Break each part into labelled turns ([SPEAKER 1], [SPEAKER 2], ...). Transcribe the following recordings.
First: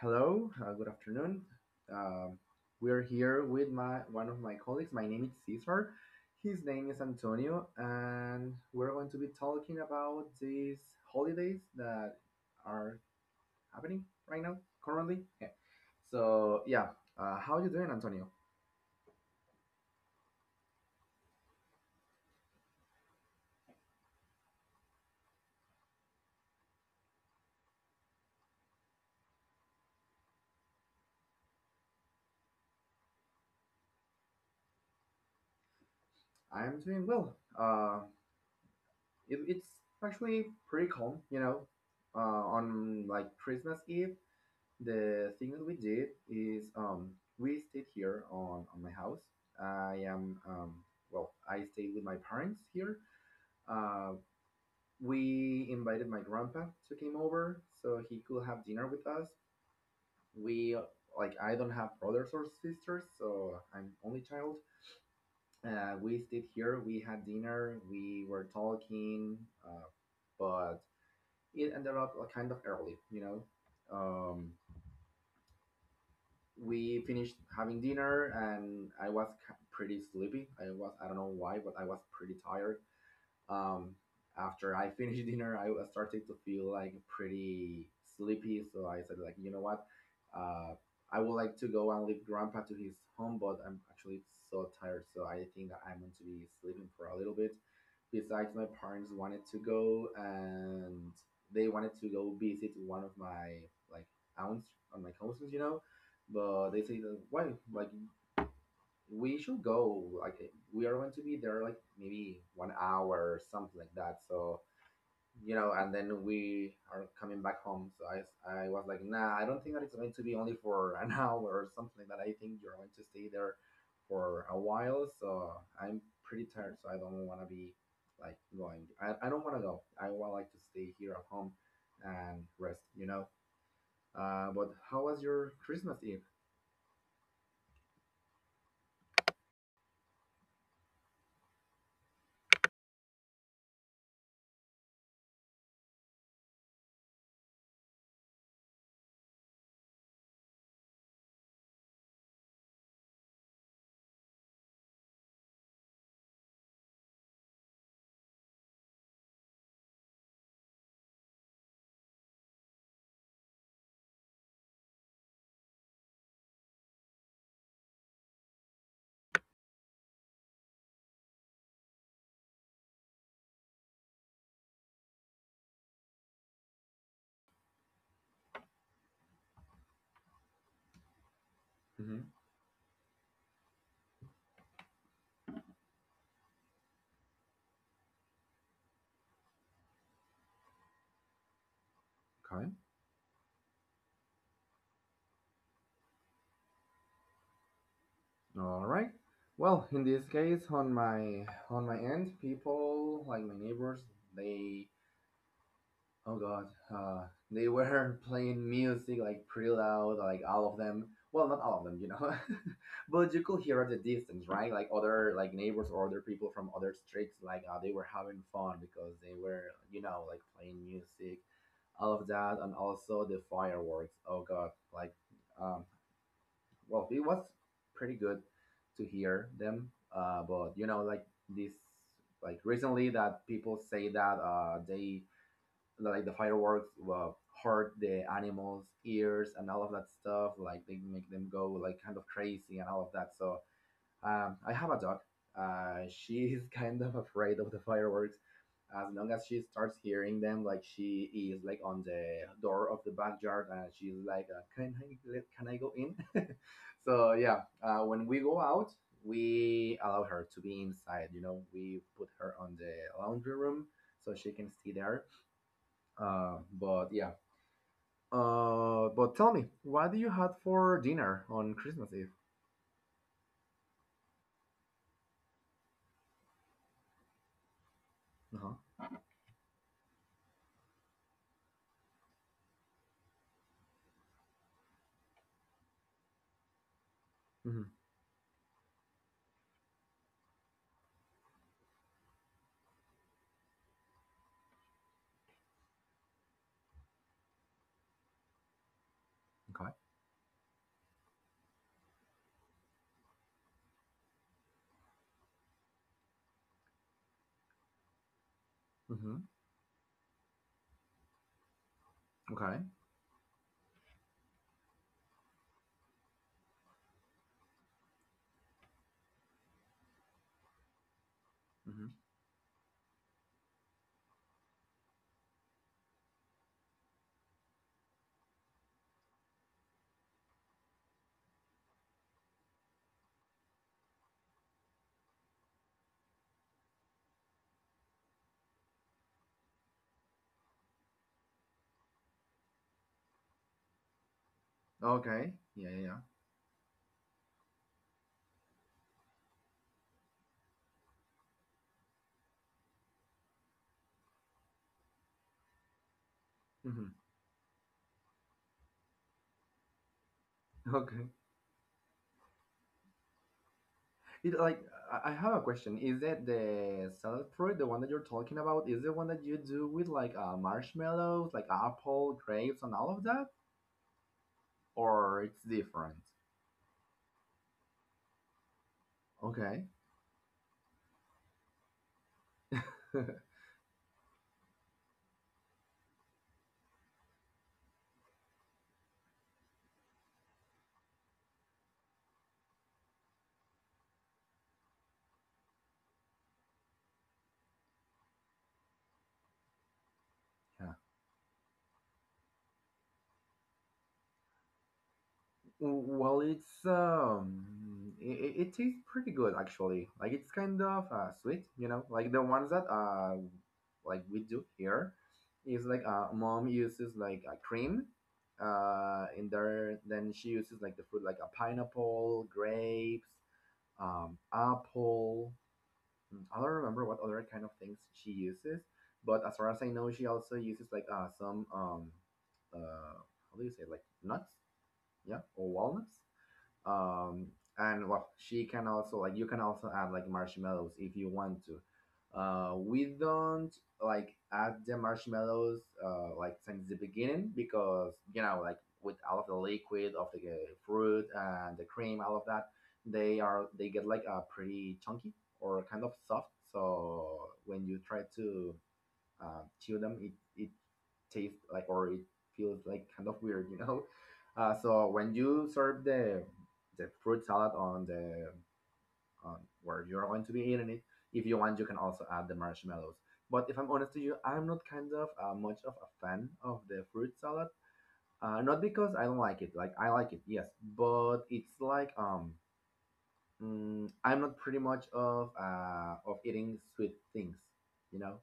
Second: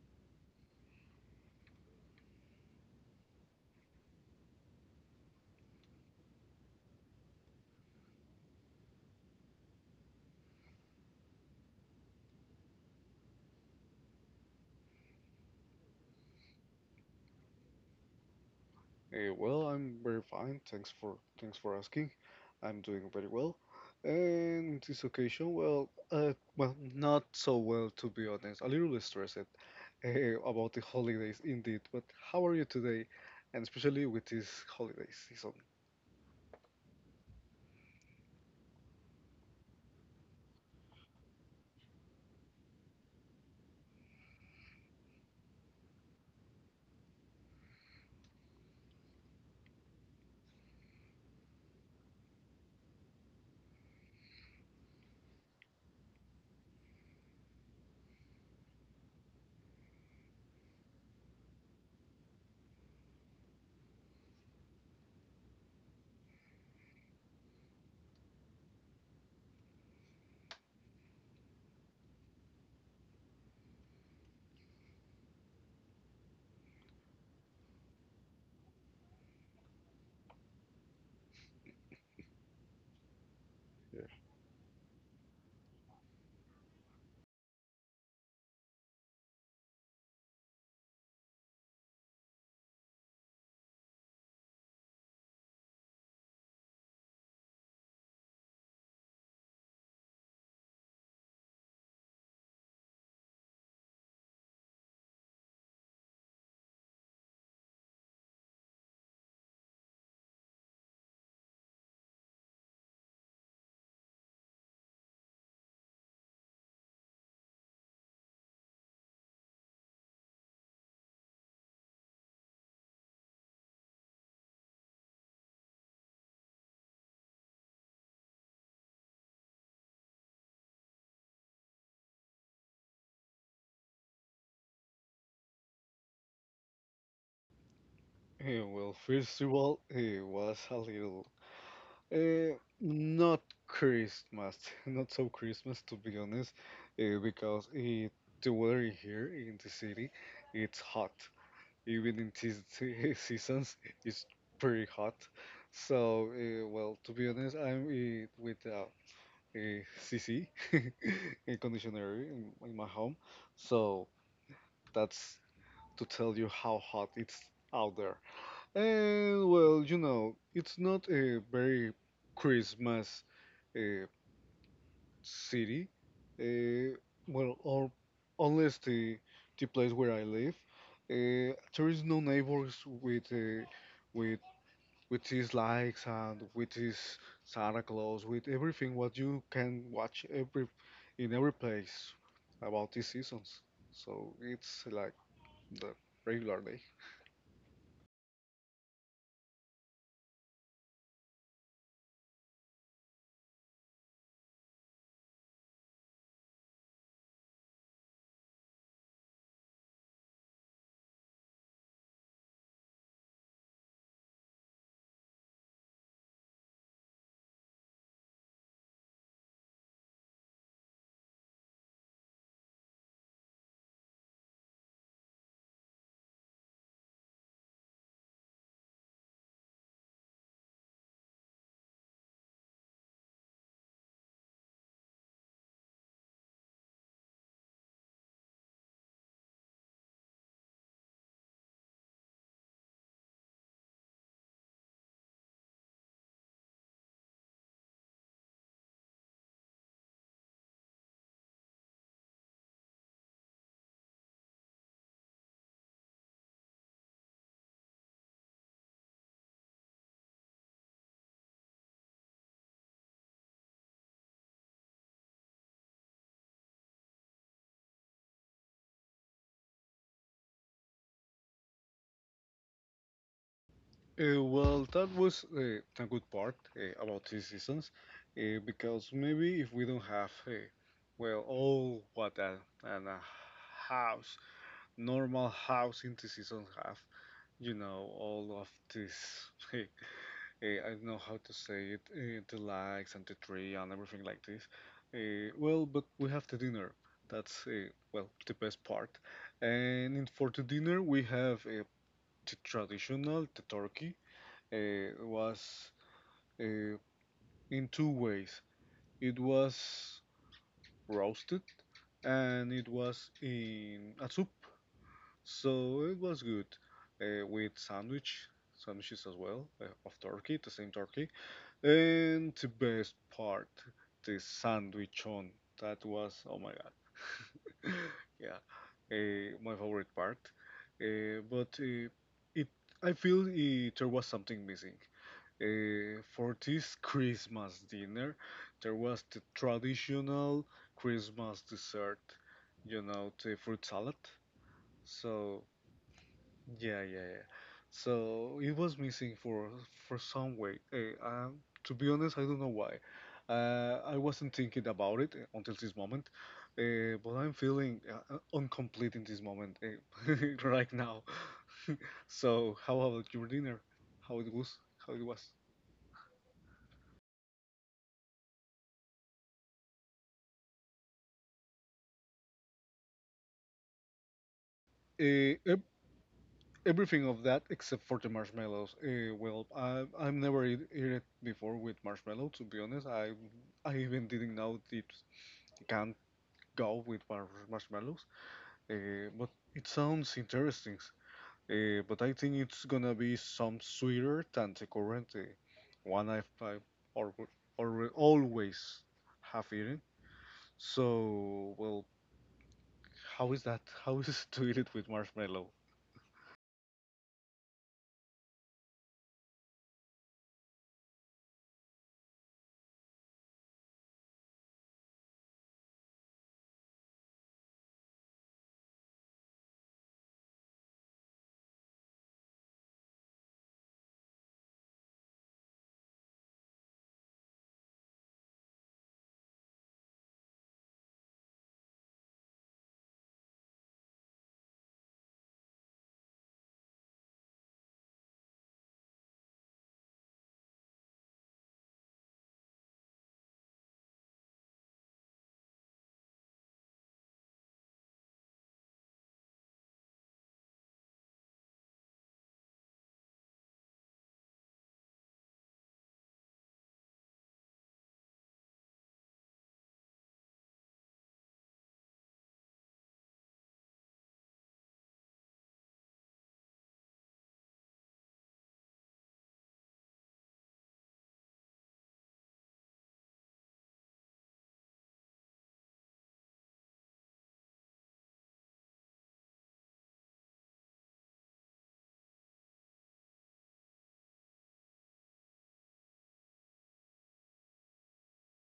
[SPEAKER 1] hello, good afternoon. Um, we're here with my one of my colleagues. My name is Cesar. His name is Antonio, and we're going to be talking about these holidays that are happening right now, currently. Yeah. So yeah, how are you doing, Antonio?
[SPEAKER 2] Well, I'm very fine. Thanks for asking. I'm doing very well. And this occasion, well, well, not so well to be honest. A little bit stressed about the holidays, indeed. But how are you today? And especially with this holiday season.
[SPEAKER 1] I'm doing well. It's actually pretty calm, you know. Uh, on like Christmas Eve, the thing that we did is we stayed here on my house. I am, um, well, I stayed with my parents here. Uh, we invited my grandpa to come over so he could have dinner with us. We, like, I don't have brothers or sisters, so I'm only child. We stayed here, we had dinner, we were talking, uh, but it ended up like, kind of early, you know. Um, we finished having dinner and pretty sleepy. I don't know why, but I was pretty tired um,
[SPEAKER 2] Yeah.
[SPEAKER 1] after I finished dinner, I was started to feel like pretty sleepy. So I said, like, you know what? Uh, I would like to go and leave Grandpa to his home, but I'm actually so tired. So I think that I'm going to be sleeping for a little bit. Besides, my parents wanted to go and they wanted to go visit one of my like aunts on my cousins, you know. But they say, that, why? Like we should go, like we are going to be there like maybe 1 hour or something like that, so you know, and then we are coming back home. So I was like, nah, I don't think that it's going to be only for an hour or something like that. I think you're going to stay there for a while, so I'm pretty tired, so I don't want to be like going, I don't want to go, I want like to stay here at home and rest, you know. But how was your Christmas Eve?
[SPEAKER 2] Well, first of all, it was a little not Christmas, not so Christmas to be honest, because the weather in here in the city, it's hot. Even in these seasons, it's pretty hot. So well, to be honest, I'm with a cc a conditioner in my home, so that's to tell you how hot it's out there. And, well, it's not a very Christmas uh, city. Uh, well, or unless the place where I live, there is no
[SPEAKER 1] Hmm.
[SPEAKER 2] neighbors with his likes and with his Santa Claus, with everything what you can watch every in every place
[SPEAKER 1] Okay.
[SPEAKER 2] about these seasons. So it's like the regular day.
[SPEAKER 1] All right. Well, in this case, on my end, people like my neighbors, they, oh god, uh, they were playing music like pretty loud, like all of them. Well, not all of them, you know, but you could hear at the distance, right? Like other like neighbors or other people from other streets, like they were having fun because they were, you know, like playing music, all of that, and also the fireworks. Oh god, like um, well, it was pretty good to hear them. But you know, like this, like recently that people say that they like the fireworks hurt the animals' ears and all of that stuff. Like they make them go like kind of crazy and all of that. So I have a dog. She is kind of afraid of the fireworks. As long as she starts hearing them, like she is like on the door of the backyard, and she's like, "Can I let, can I go in?" So yeah, when we go out, we allow her to be inside. You know, we put her on the laundry room so she can stay there. But yeah. But tell me, what do you had for dinner on Christmas Eve?
[SPEAKER 2] Well, that was a good part about these seasons,
[SPEAKER 1] Uh huh.
[SPEAKER 2] because maybe if we don't have, well, all what a house, normal house in the season have,
[SPEAKER 1] Mm-hmm.
[SPEAKER 2] all of this, uh, I don't know how to say it, the likes and the tree and everything like this. Well, but we have the dinner. That's, well, the best part.
[SPEAKER 1] Okay.
[SPEAKER 2] And for the dinner, we have the traditional, the turkey uh, was uh, in two ways. It
[SPEAKER 1] Mm-hmm.
[SPEAKER 2] was roasted and it
[SPEAKER 1] Okay.
[SPEAKER 2] was in a soup, so it was good with sandwiches as well of turkey, the same turkey,
[SPEAKER 1] Mm-hmm.
[SPEAKER 2] and the best part, the sandwich on. That was oh my god, yeah, my favorite part. But it, I feel there was something missing. For this Christmas dinner, there was the traditional Christmas dessert, the fruit salad.
[SPEAKER 1] Okay.
[SPEAKER 2] So
[SPEAKER 1] Yeah, yeah, yeah.
[SPEAKER 2] yeah, yeah, yeah. So it was missing for some way. To be honest, I don't know why. I wasn't thinking about it until this moment,
[SPEAKER 1] Mhm.
[SPEAKER 2] but I'm feeling incomplete in this moment right now.
[SPEAKER 1] Okay.
[SPEAKER 2] So how about your dinner? How it
[SPEAKER 1] It
[SPEAKER 2] was?
[SPEAKER 1] like
[SPEAKER 2] How it
[SPEAKER 1] I
[SPEAKER 2] was?
[SPEAKER 1] have a question. Is that the salad fruit, the one that you're talking about, is the one that you do with like marshmallows, like apple, grapes, and all of that, or
[SPEAKER 2] Uh,
[SPEAKER 1] it's
[SPEAKER 2] ev-
[SPEAKER 1] different?
[SPEAKER 2] Everything of that except for the marshmallows. Well,
[SPEAKER 1] Okay.
[SPEAKER 2] I've never eat it before with marshmallow. To be honest, I I even didn't know it go with marshmallows. But it sounds interesting. But I think it's gonna be some sweeter than the current one I've or, or always have eaten.
[SPEAKER 1] Yeah.
[SPEAKER 2] So, well, how is that? How is it to eat it with marshmallow?
[SPEAKER 1] Well, it's it tastes pretty good actually. Like it's kind of sweet, you know. Like the ones that like we do here, is like mom uses like a cream, in there. Then she uses like the fruit like a pineapple, grapes, apple. Mm, I don't remember what other kind of things she uses, but as far as I know, she also uses like some uh, how do you say, like nuts? Yeah, or walnuts um and well she can also, like you can also add like marshmallows if you want to. We don't like add the marshmallows like since the beginning, because you know, like with all of the liquid of the fruit and the cream, all of that, they get like a pretty chunky or kind of soft, so when you try to chew them, it tastes like, or it feels like kind of weird, you know. So when you serve the fruit salad on where you're going to be eating it, if you want, you can also add the marshmallows. But if I'm honest to you, I'm not kind of much of a fan of the fruit salad. Not because I don't like it. Like I like it, yes, but it's like mm, I'm not pretty much of eating sweet things, you know,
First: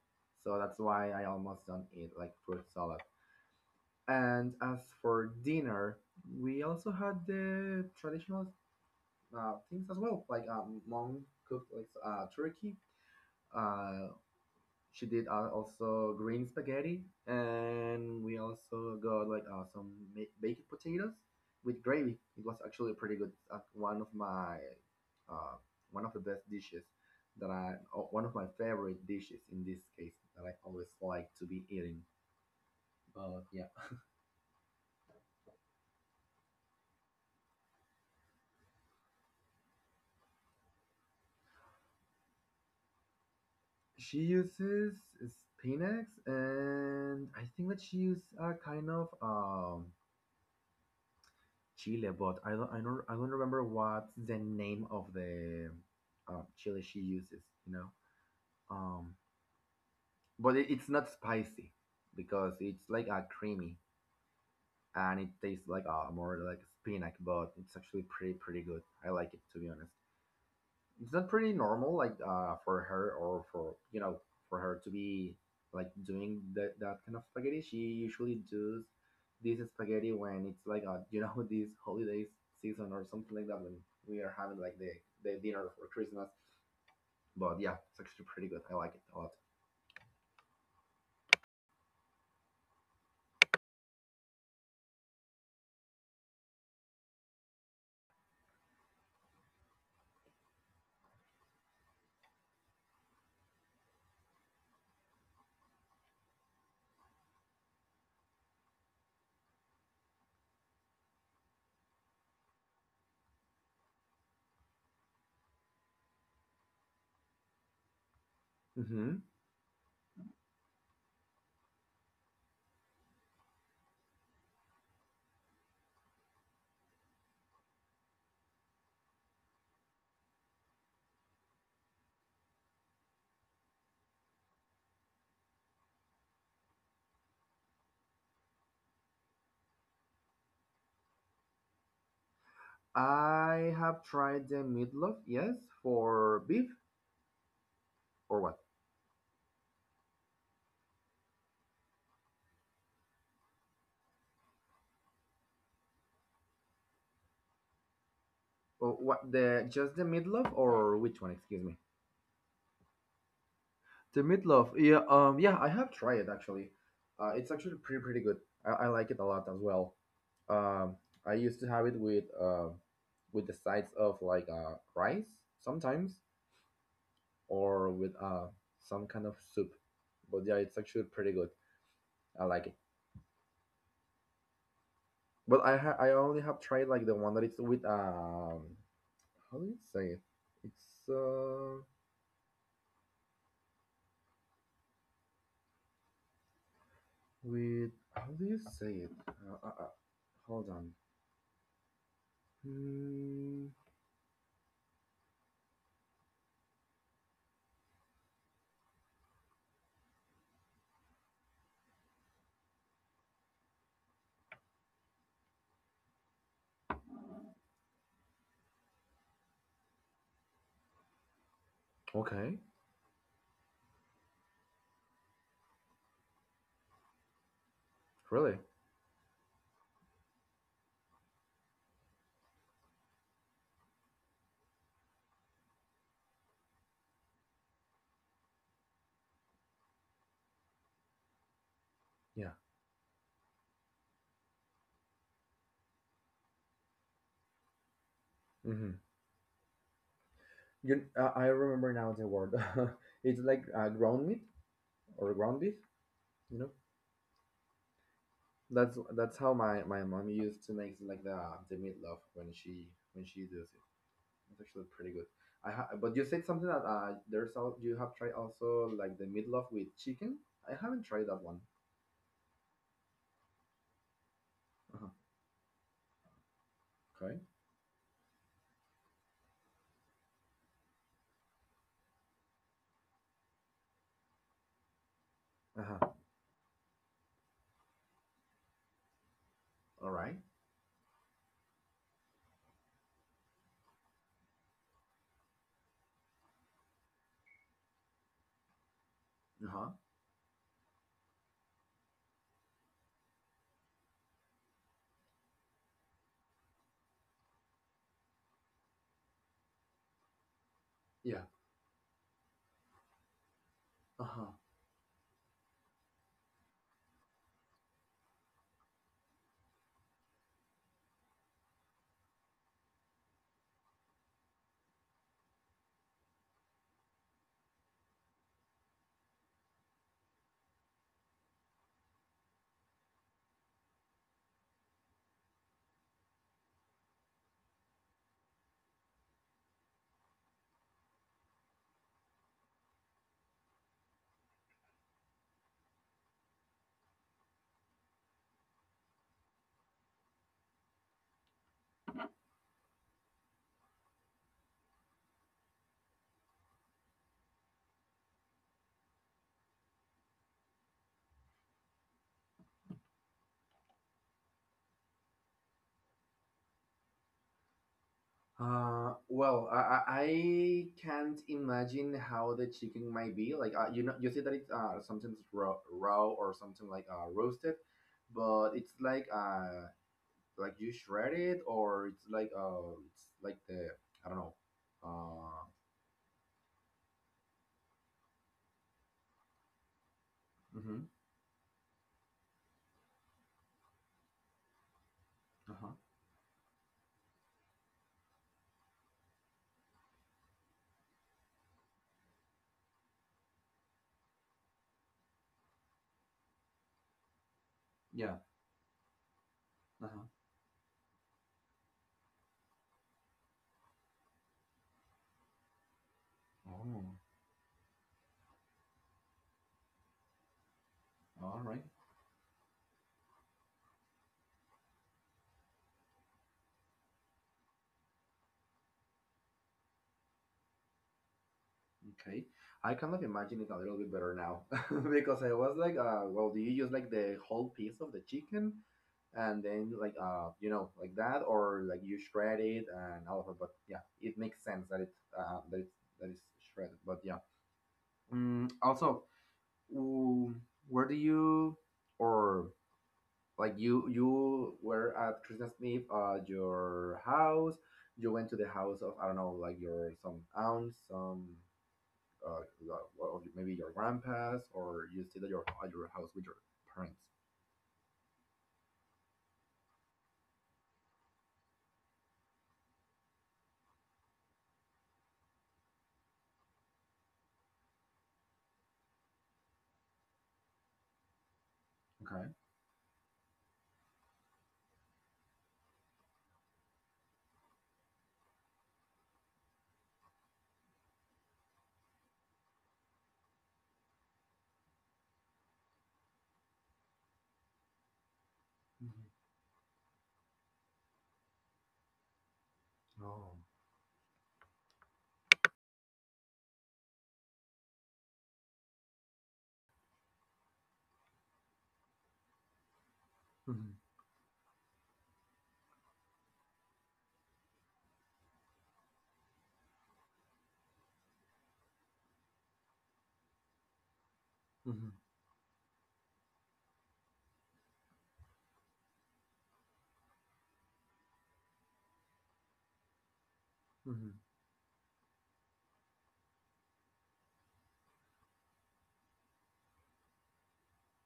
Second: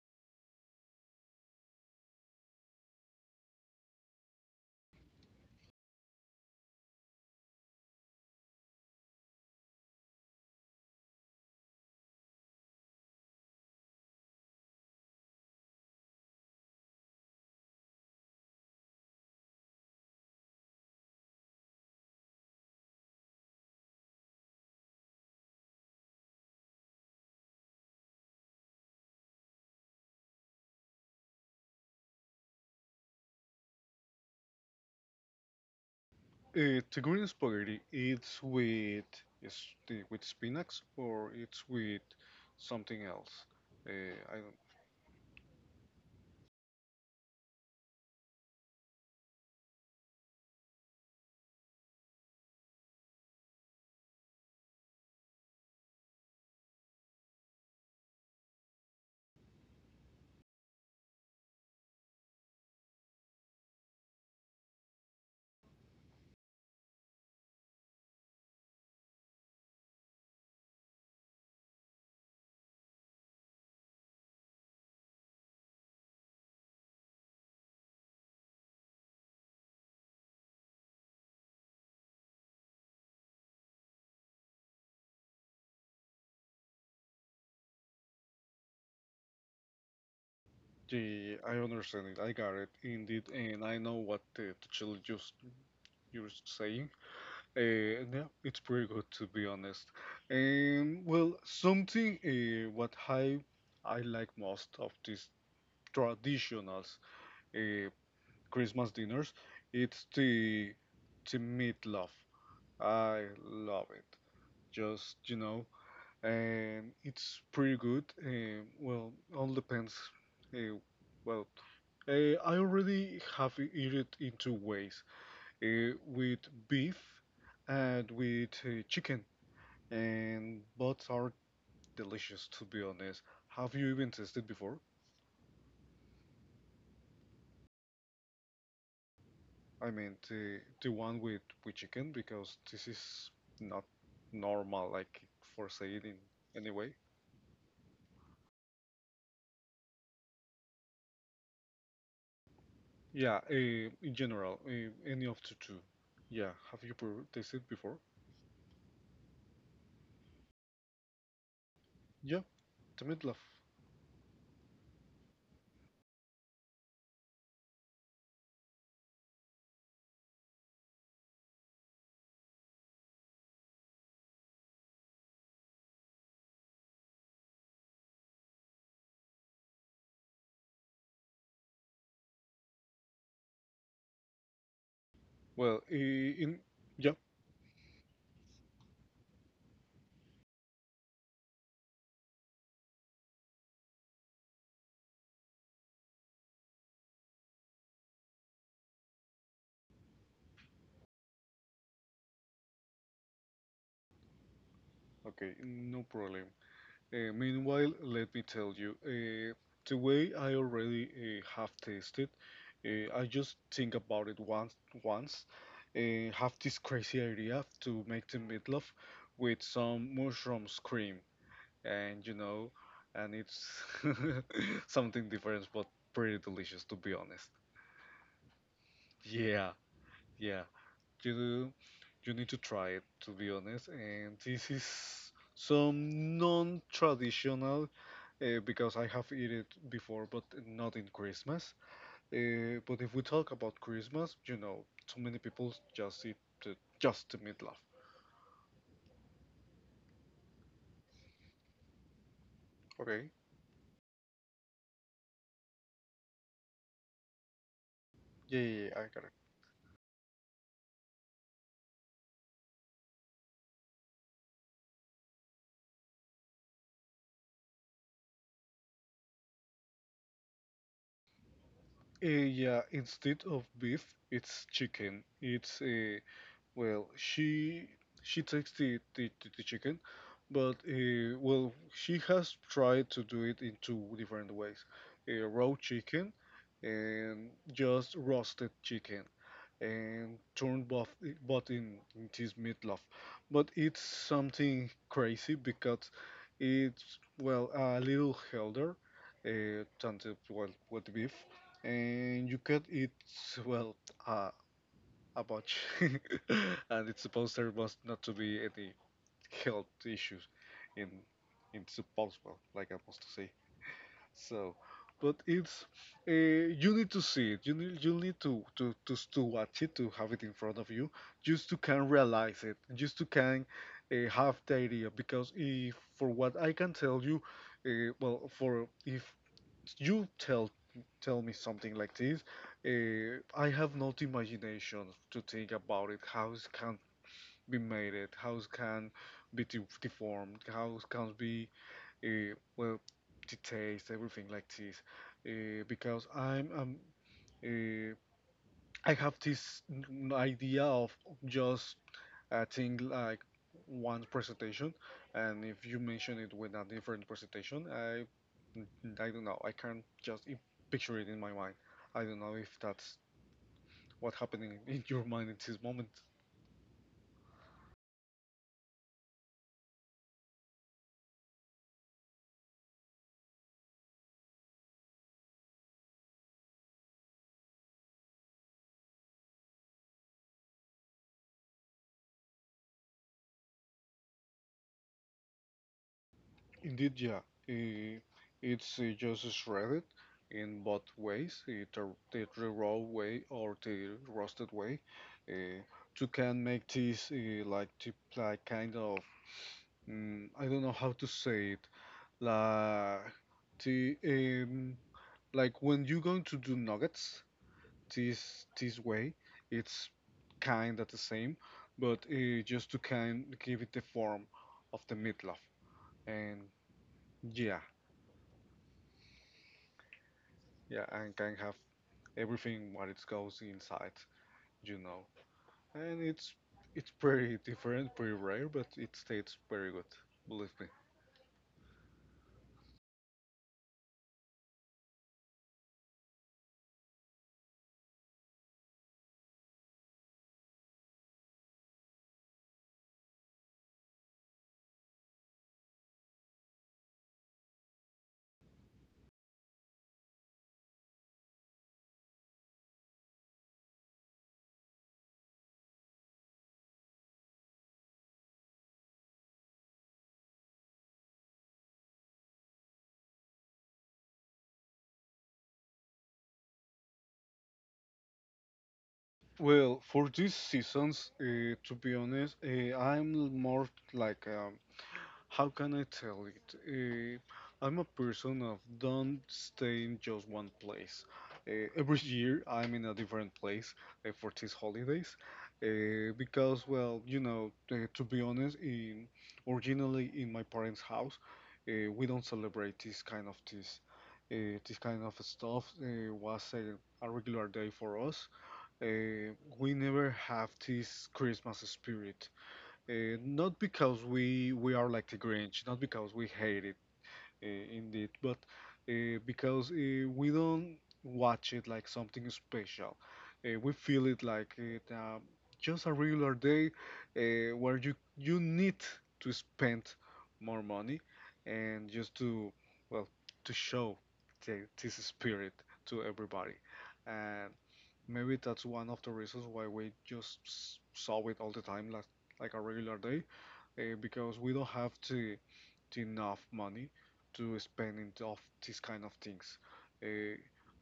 [SPEAKER 1] so that's why I almost don't eat like fruit salad. And as for dinner, we also had the traditional things as well, like mom cooked like turkey, uh, she did also green spaghetti, and we also got like baked potatoes with gravy. It was actually pretty good. Uh, One of the best dishes that one of my favorite dishes in this case that I always like to be eating. But yeah,
[SPEAKER 2] The green spaghetti, it's is with spinach or it's with something else.
[SPEAKER 1] she
[SPEAKER 2] I don't.
[SPEAKER 1] uses spinach, and I think that she used a kind of Chile, but I don't remember what's the name of the chili she uses. You know, um, but it's not spicy because it's like a creamy and it tastes like a more like spinach, but it's actually pretty pretty good. I like it, to be honest. Is that pretty normal, like for her, or for you know, for her to be like doing that kind of spaghetti? She usually does this spaghetti when it's like you know, this holiday season or something like that, when we are having like the dinner for Christmas. But yeah, it's actually pretty good, I like it a lot.
[SPEAKER 2] Yeah, I understand it. I got it indeed, and I know what the chili juice you're saying. No, it's pretty good to be honest. Well, something what I like most of these traditional uh, Christmas dinners, it's the meatloaf. I love it. Just and it's pretty good. Well,
[SPEAKER 1] Hmm.
[SPEAKER 2] all depends. Uh, well, I already have eat it in two ways with beef and with chicken, and both are delicious to be honest. Have you even tasted before? I mean, the one with chicken because this is not
[SPEAKER 1] I have
[SPEAKER 2] normal,
[SPEAKER 1] tried the
[SPEAKER 2] like
[SPEAKER 1] meatloaf,
[SPEAKER 2] for say
[SPEAKER 1] yes.
[SPEAKER 2] it in any
[SPEAKER 1] For
[SPEAKER 2] way.
[SPEAKER 1] beef or what?
[SPEAKER 2] Yeah, in general, any of the two. Yeah, have you tasted before?
[SPEAKER 1] Or what, the just the meatloaf or which one, excuse me?
[SPEAKER 2] Yeah, the meatloaf.
[SPEAKER 1] The meatloaf. Yeah, yeah, I have tried it actually. It's actually pretty pretty good. I like it a lot as well. Um, I used to have it with the sides of like rice sometimes, or with some kind of soup. But yeah, it's actually pretty good. I like it.
[SPEAKER 2] Well,
[SPEAKER 1] I
[SPEAKER 2] in
[SPEAKER 1] only have
[SPEAKER 2] yeah,
[SPEAKER 1] tried like the one that it's with how do you say it? It's with how do you say it? Hold on. Hmm.
[SPEAKER 2] okay, no problem. Meanwhile, let me tell you, the way I already have tasted, I just think about it once, have this crazy idea to make the meatloaf with some mushrooms cream, and you
[SPEAKER 1] Okay.
[SPEAKER 2] know, and it's something different but pretty delicious to be honest.
[SPEAKER 1] Really?
[SPEAKER 2] Yeah, yeah. You do, you need to try it to be honest. And this is some non-traditional because I have eaten it before, but not in Christmas.
[SPEAKER 1] Yeah.
[SPEAKER 2] But if we talk about Christmas, so many people just eat just the meatloaf.
[SPEAKER 1] Hmm. You, I remember now the word. It's
[SPEAKER 2] Okay.
[SPEAKER 1] like ground meat or ground beef. You know,
[SPEAKER 2] Yeah,
[SPEAKER 1] that's
[SPEAKER 2] yeah, yeah, I
[SPEAKER 1] that's
[SPEAKER 2] got it.
[SPEAKER 1] how my, my mom used to make like the meatloaf when she does it. It's actually pretty good. But you said something that there's all you have tried also like the meatloaf with chicken. I haven't tried that one.
[SPEAKER 2] Yeah, instead of beef, it's
[SPEAKER 1] Uh-huh.
[SPEAKER 2] chicken. It's Well,
[SPEAKER 1] Okay.
[SPEAKER 2] she takes the chicken, but well, she has tried to do it in two different ways:
[SPEAKER 1] Uh
[SPEAKER 2] raw
[SPEAKER 1] huh.
[SPEAKER 2] chicken and just roasted chicken,
[SPEAKER 1] All right.
[SPEAKER 2] and turned both in this meatloaf. But it's something crazy because it's well a little healthier
[SPEAKER 1] Uh huh.
[SPEAKER 2] than the well, with beef, and you can eat well a a bunch, and it's supposed there must not to be any health issues in
[SPEAKER 1] Yeah.
[SPEAKER 2] in supposed well, like I must say.
[SPEAKER 1] Uh huh.
[SPEAKER 2] So, but it's you need to see it. You need to watch it to have it in front of you, just to can realize it, just to can have the idea. Because if for what I can tell you, well, for if you tell me something like this. I have not imagination to think about it. How it can be made it? How it can be deformed? How it can be well the everything like this? Because uh, I have this idea of just a thing like one presentation, and if you mention it with a different presentation, I don't know. I can't just picture it in my mind. I don't know if that's what's happening in your mind at this moment.
[SPEAKER 1] Well, I can't imagine how the chicken might be. Like, you know, you say that it's sometimes raw, raw, or something like roasted, but it's like you shred it, or it's like the I don't know. Uh,
[SPEAKER 2] Indeed, yeah. Uh, It's just shredded in
[SPEAKER 1] mm-hmm,
[SPEAKER 2] both ways, the raw way or the roasted way.
[SPEAKER 1] uh-huh,
[SPEAKER 2] Uh, to can make this like to like kind of I don't know how to say it. Like the like when you're going to do nuggets
[SPEAKER 1] yeah,
[SPEAKER 2] this way,
[SPEAKER 1] uh-huh.
[SPEAKER 2] it's kind of the same, but just to kind give it the form of the meatloaf. And
[SPEAKER 1] Oh,
[SPEAKER 2] yeah, yeah, and
[SPEAKER 1] all
[SPEAKER 2] can
[SPEAKER 1] right.
[SPEAKER 2] have everything what it goes inside, you know. And it's pretty different, pretty rare, but it tastes very good. Believe me.
[SPEAKER 1] Okay, I kind of imagine it a little bit better now because I was like, well, do you use like the whole piece of the chicken and then like you know, like that, or like you shred it and all of it? But yeah, it makes sense that it that it's that is shredded. But yeah, also, mm, where do you, or like you were at Christmas Eve at your house? You went to the house of, I don't know, like your some aunts, some or maybe your grandparents, or you stayed at your house with your parents.
[SPEAKER 2] Well, for these seasons, to be honest, I'm more like, how can I tell it? I'm a person of don't stay in just one place. Every
[SPEAKER 1] Okay.
[SPEAKER 2] year, I'm in a different place for these holidays, because, well, to be honest, in originally in my parents' house, we don't celebrate this kind of this. This kind of stuff was a regular day for us
[SPEAKER 1] Mm-hmm.
[SPEAKER 2] we never have this Christmas spirit.
[SPEAKER 1] Oh.
[SPEAKER 2] Not because we are like the Grinch, not because we hate it, indeed. But because we don't watch it like something special,
[SPEAKER 1] Mm-hmm.
[SPEAKER 2] we feel it like it just a regular day where you need to spend more money and just to well to show
[SPEAKER 1] Mm-hmm.
[SPEAKER 2] this spirit to everybody. And maybe that's one of the reasons why we just saw it all the time like a regular day because we don't have to enough money to spend in of these kind of things uh,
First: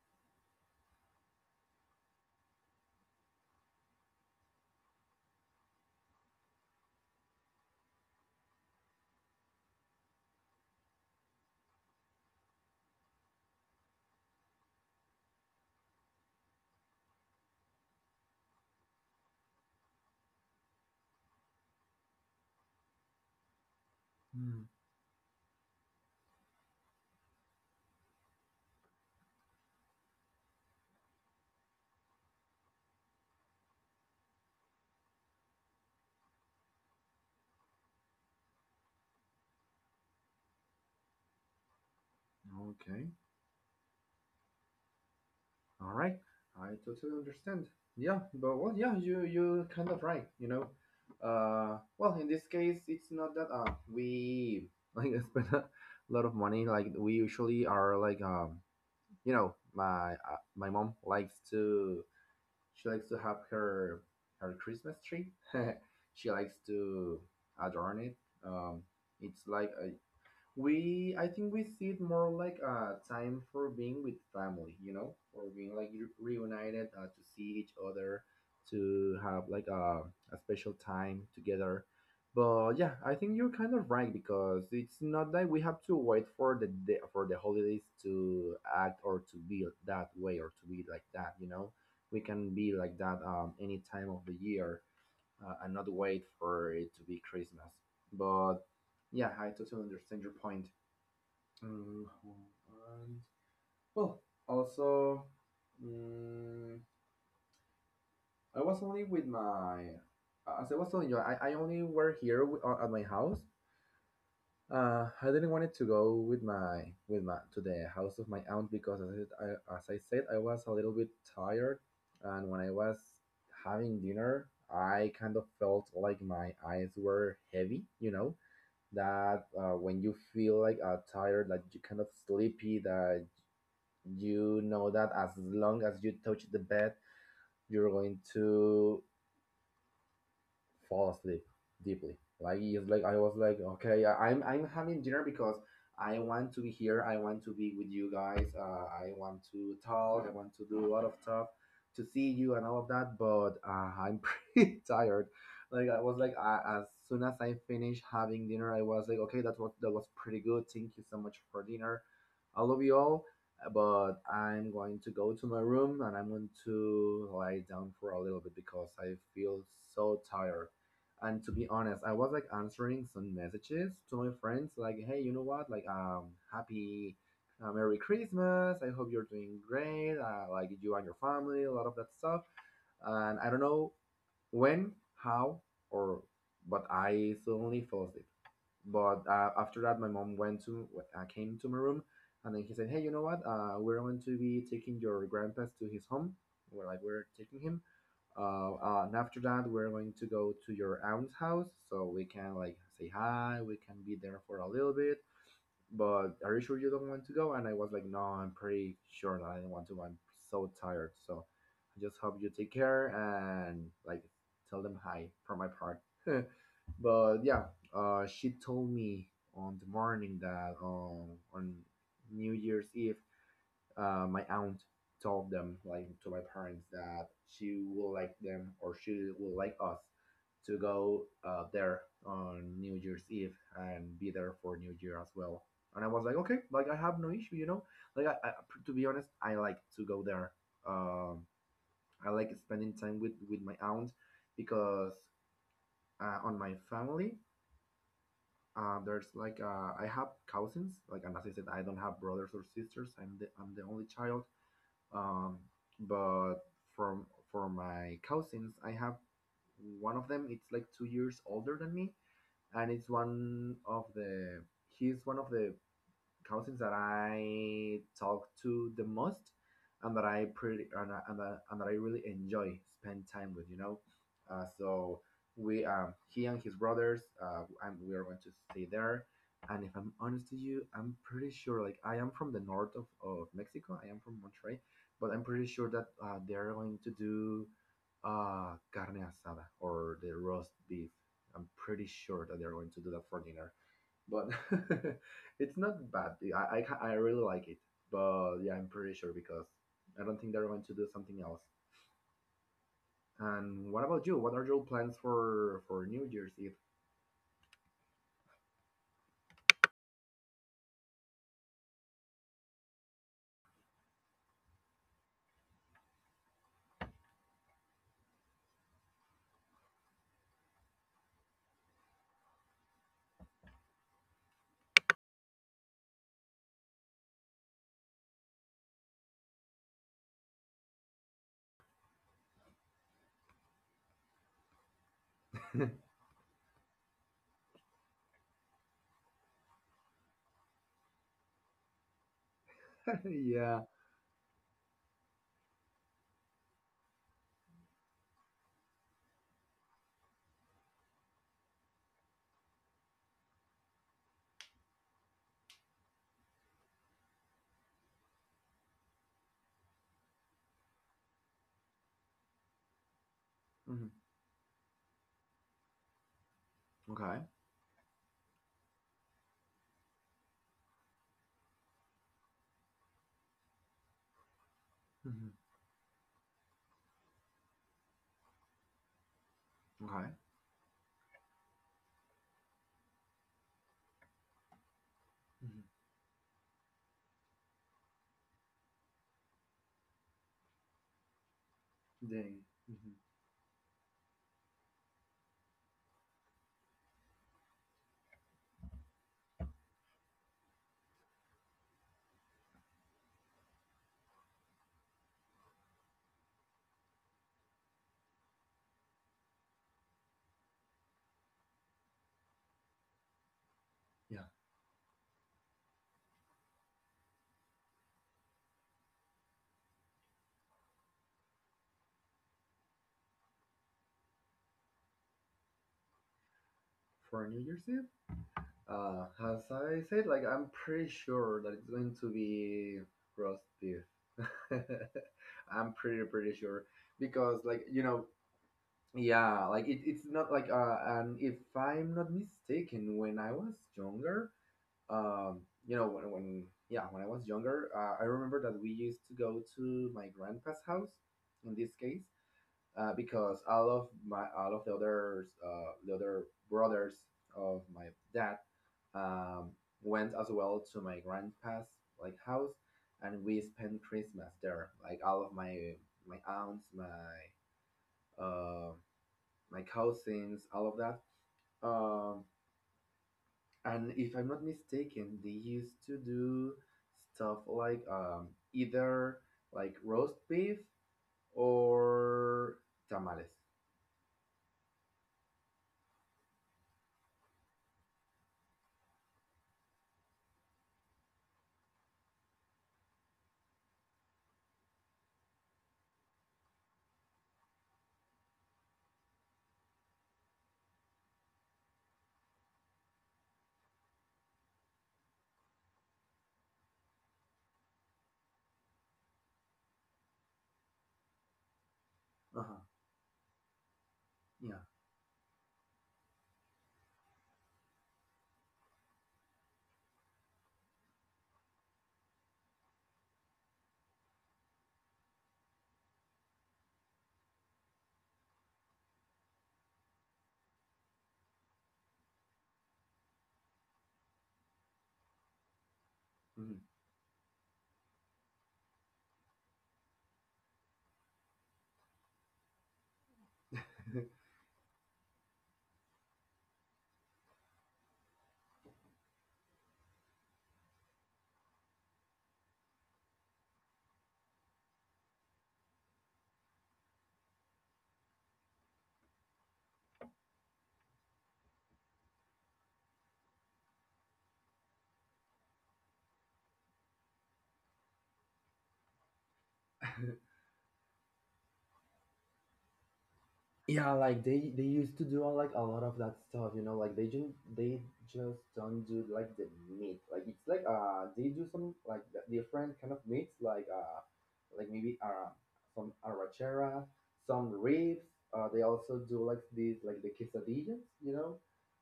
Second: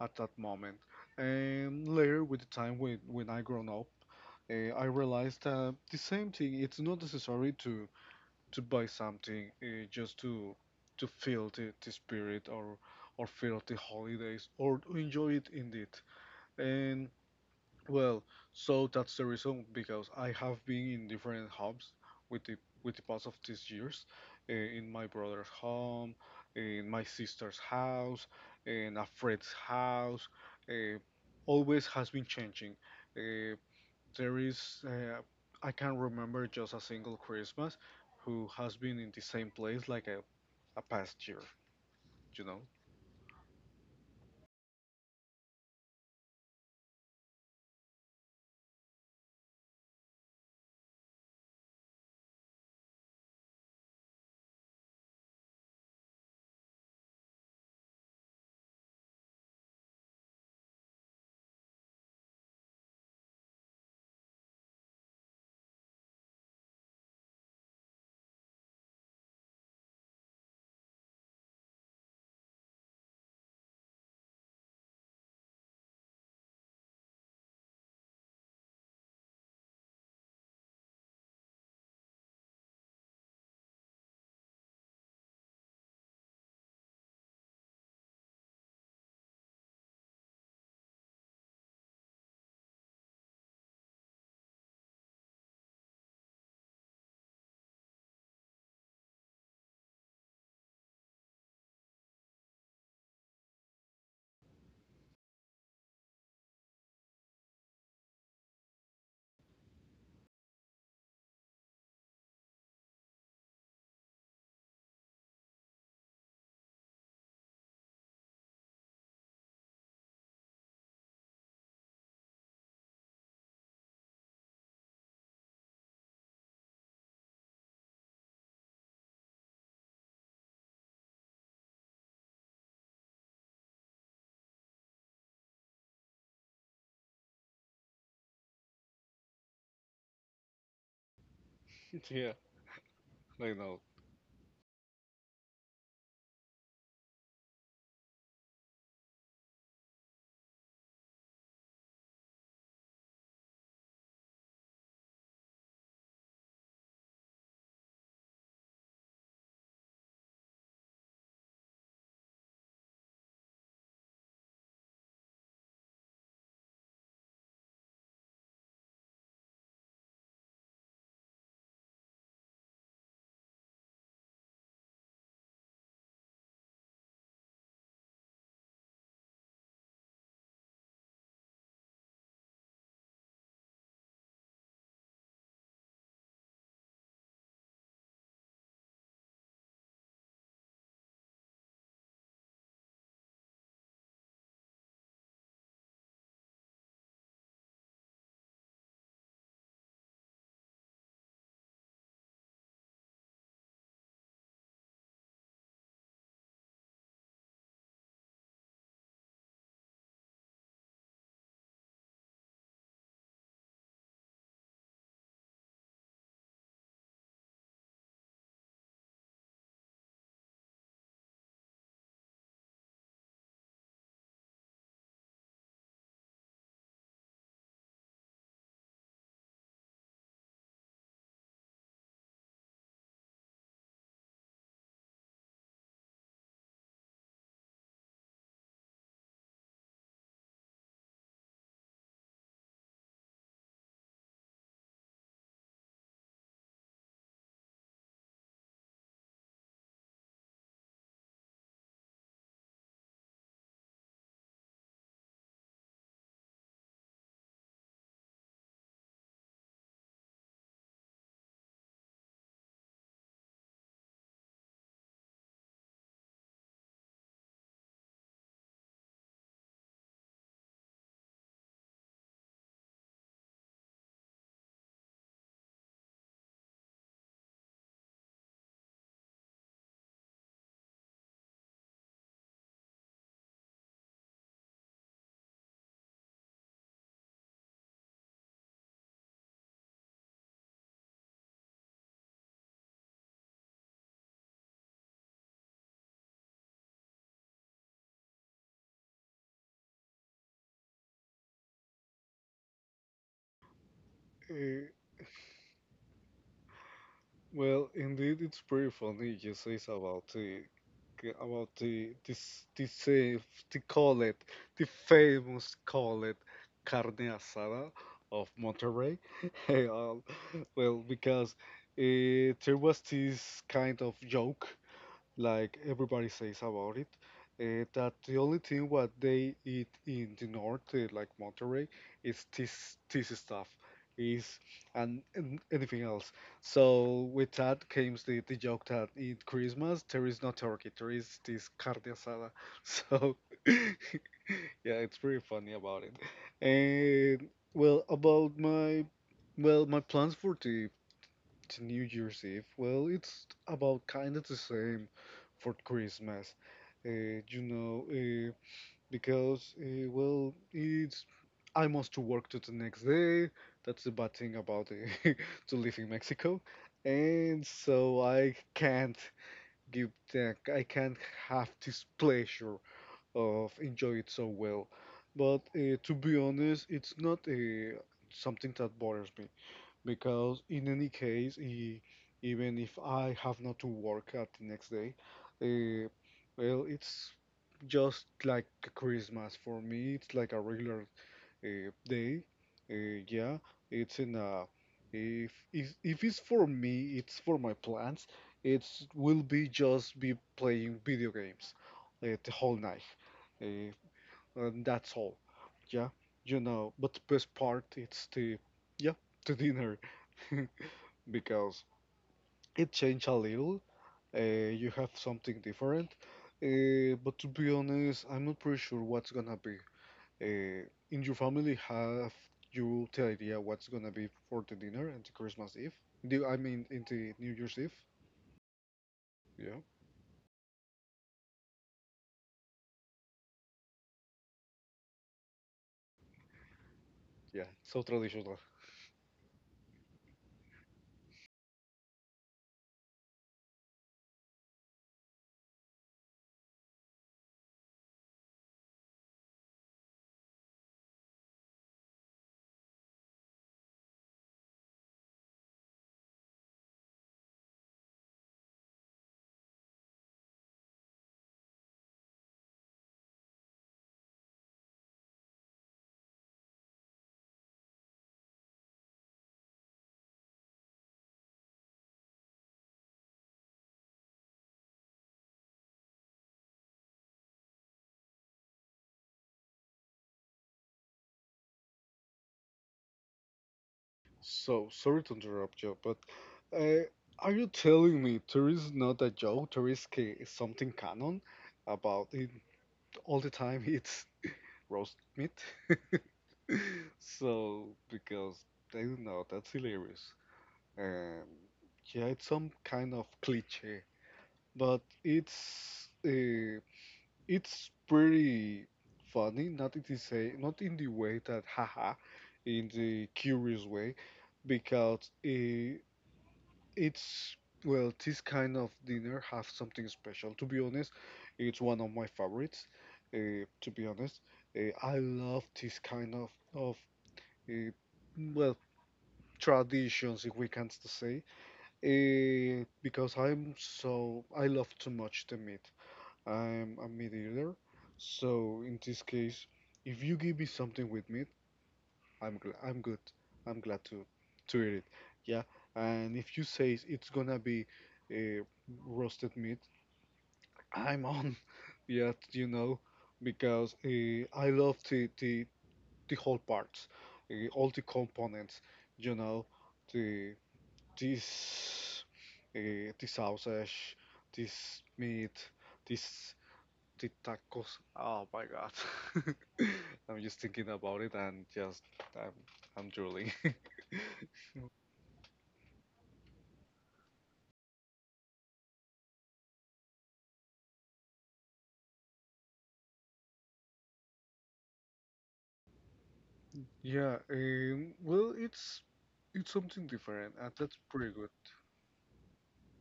[SPEAKER 2] at that moment. And later, with the time when I grown up, I realized that the same thing. It's not necessary to buy something just to feel the spirit or feel the holidays or enjoy it indeed. And well, so that's the reason because I have been in different hubs with the past of these years,
[SPEAKER 1] Mm-hmm.
[SPEAKER 2] in my brother's home, in my sister's house, in a friend's house. Uh, Always has been changing. Uh, there is I can not remember just a single Christmas who has been in the same place like a past year, you know?
[SPEAKER 1] Okay. All right. I totally understand. Yeah, but well, yeah, you kind of right. You know, well, in this case, it's not that we like spend a lot of money. Like we usually are like you know, my my mom likes to, she likes to have her her Christmas tree. She likes to adorn it. Um, it's like we I think we see it more like a time for being with family, you know, or being like reunited, to see each other, to have like a special time together. But yeah, I think you're kind of right, because it's not that we have to wait for the day, for the holidays to act or to be that way or to be like that. We can be like that any time of the year, and not wait for it to be Christmas. But yeah, I totally understand your point. Mm, and- well, also, mm, I was only as I was telling you, I only were here with, at my house. I didn't wanted to go with my to the house of my aunt, because as I said, I was a little bit tired, and when I was having dinner, I kind of felt like my eyes were heavy. You know that, when you feel like, tired, that you kind of sleepy, that you know that as long as you touch the bed, you're going to fall asleep deeply.
[SPEAKER 2] Yeah.
[SPEAKER 1] Like, it's like I was
[SPEAKER 2] I
[SPEAKER 1] like,
[SPEAKER 2] know.
[SPEAKER 1] okay, I'm having dinner because I want to be here. I want to be with you guys. I want to talk. I want to do a lot of stuff, to see you and all of that. But I'm pretty tired. Like I was like, as soon as I finished having dinner, I was like, okay, that was pretty good. Thank you so much for dinner. I love you all, but I'm going to go to my room and I'm going to lie down for a little bit because I feel so tired. And to be honest, I was like answering some messages to my friends, like, "Hey, you know what? Like, happy, Merry Christmas. I hope you're doing great. Like, you and your family, a lot of that stuff." And I don't know when, how, or, but I suddenly fell asleep. But after that, my mom went to came to my room, and then he said, "Hey, you know what? We're going to be taking your grandpa to his home. We're taking him. And after that, we're going to go to your aunt's house, so we can like say hi. We can be there for a little bit, but are you sure you don't want to go?" And I was like, "No, I'm pretty sure that I don't want to. I'm so tired. So I just hope you take care, and like tell them hi from my part." But yeah, she told me on the morning that, on New Year's Eve, my aunt told them, like, to my parents, that she will like them, or she will like us to go, there on New Year's Eve and be there for New Year as well. And I was like, okay, like, I have no issue. Like, I to be honest, I like to go there. Um, I like spending time with my aunt, because on my family, there's like I have cousins. Like, and as I said, I don't have brothers or sisters. I'm the only child. Um, but from for my cousins, I have one of them. It's like 2 years older than me, and it's one of the he's one of the cousins that I talk to the most, and that I pretty and, I- and that I really enjoy spend time with. So we He and his brothers, and we are going to stay there. And if I'm honest to you, I'm pretty sure, like, I am from the north of Mexico. I am from Monterrey, but I'm pretty sure that they're going to do, carne asada, or the roast beef. I'm pretty sure that they're going to do that for dinner, but it's not bad. I really like it, but yeah, I'm pretty sure, because I don't think they're going to do something else. And what about you? What are
[SPEAKER 2] Eh,
[SPEAKER 1] your plans for New Year's Eve?
[SPEAKER 2] Well, indeed, it's pretty funny you say it's about the this this the it the famous it carne asada of Monterrey. Hey, well, because there was this kind of joke like everybody says about it, that the only thing what they eat in the north, like Monterrey, is this stuff, is and anything else. So with that comes the joke that in Christmas there is no turkey, there is this carne asada. So yeah,
[SPEAKER 1] Yeah.
[SPEAKER 2] it's pretty funny about it. And well, about my plans for the to New Year's Eve, well, it's about kind of the same for Christmas, uh, you know, uh, because, well, it's I must to work to the next day. That's the
[SPEAKER 1] Hmm.
[SPEAKER 2] bad thing about to live in Mexico,
[SPEAKER 1] Okay.
[SPEAKER 2] and so I can't have this pleasure of enjoy it so well.
[SPEAKER 1] Hmm.
[SPEAKER 2] But to be honest, it's not something that bothers me
[SPEAKER 1] Okay.
[SPEAKER 2] because in any case, even if I have not to work at the next day,
[SPEAKER 1] Hmm.
[SPEAKER 2] uh, well, it's just like Christmas for me. It's like a regular day.
[SPEAKER 1] Dang. Hmm.
[SPEAKER 2] Yeah, it's in a if it's for me, it's for my plans. It will be just be playing video games the whole night. Uh, and that's all. Yeah, you know. But the best part it's the yeah the dinner because it changed a little.
[SPEAKER 1] Yeah.
[SPEAKER 2] Uh, you have something different. But to be honest, I'm not pretty sure what's gonna be. Uh, in your family, have you the idea what's gonna be for the dinner and the Christmas Eve? Do I mean in the
[SPEAKER 1] For
[SPEAKER 2] New
[SPEAKER 1] New
[SPEAKER 2] Year's
[SPEAKER 1] Year's
[SPEAKER 2] Eve?
[SPEAKER 1] Eve, as
[SPEAKER 2] Yeah,
[SPEAKER 1] I said, like, I'm pretty sure that it's going to be roast beef. I'm pretty, pretty sure, because
[SPEAKER 2] yeah,
[SPEAKER 1] like,
[SPEAKER 2] so traditional.
[SPEAKER 1] yeah, like it's not like, and if I'm not mistaken, when I was younger, um, you know, when, when yeah, when I was younger, I remember that we used to go to my grandpa's house, in this case, because all of the others, the other brothers of my dad, um, went as well to my grandpa's like house, and we spent Christmas there. Like, all of my aunts, um my cousins, all of that. Um, and if I'm not mistaken, they used to do stuff like, either like roast beef or tamales.
[SPEAKER 2] So, sorry to interrupt you, but uh, are you telling me there is not a joke, there is something canon about it all the time it's roast meat? So, because I don't know, that's hilarious. Um, yeah, it's some kind of cliche, but it's pretty funny, not in the say, not in the way that haha,
[SPEAKER 1] Uh
[SPEAKER 2] in the curious way,
[SPEAKER 1] huh.
[SPEAKER 2] because it's well, this kind of dinner have something special. To be honest, it's one of my favorites. Uh, to be honest, I love this kind of uh, well traditions, if we can to say, because I love too much the meat.
[SPEAKER 1] Yeah.
[SPEAKER 2] I'm a meat eater, so in this case, if you give me something with meat, I'm good. I'm glad
[SPEAKER 1] Mhm.
[SPEAKER 2] to eat it. Yeah, and if you say it's gonna be uh, roasted meat, I'm on. Yeah, you know, because I love the the whole parts, all the components. You know, the this the sausage, this meat, this the tacos. Oh my God. I'm just thinking about it and just I'm I'm drooling.
[SPEAKER 1] Yeah, like they used to do, like, a lot of that stuff, like they just don't do like the meat. Like, it's like, they do some, like the different kind of meats, like, like maybe some
[SPEAKER 2] Yeah,
[SPEAKER 1] arrachera, some
[SPEAKER 2] well,
[SPEAKER 1] ribs, they
[SPEAKER 2] it's something
[SPEAKER 1] also do like
[SPEAKER 2] different, and
[SPEAKER 1] these,
[SPEAKER 2] that's
[SPEAKER 1] like the
[SPEAKER 2] pretty good.
[SPEAKER 1] quesadillas,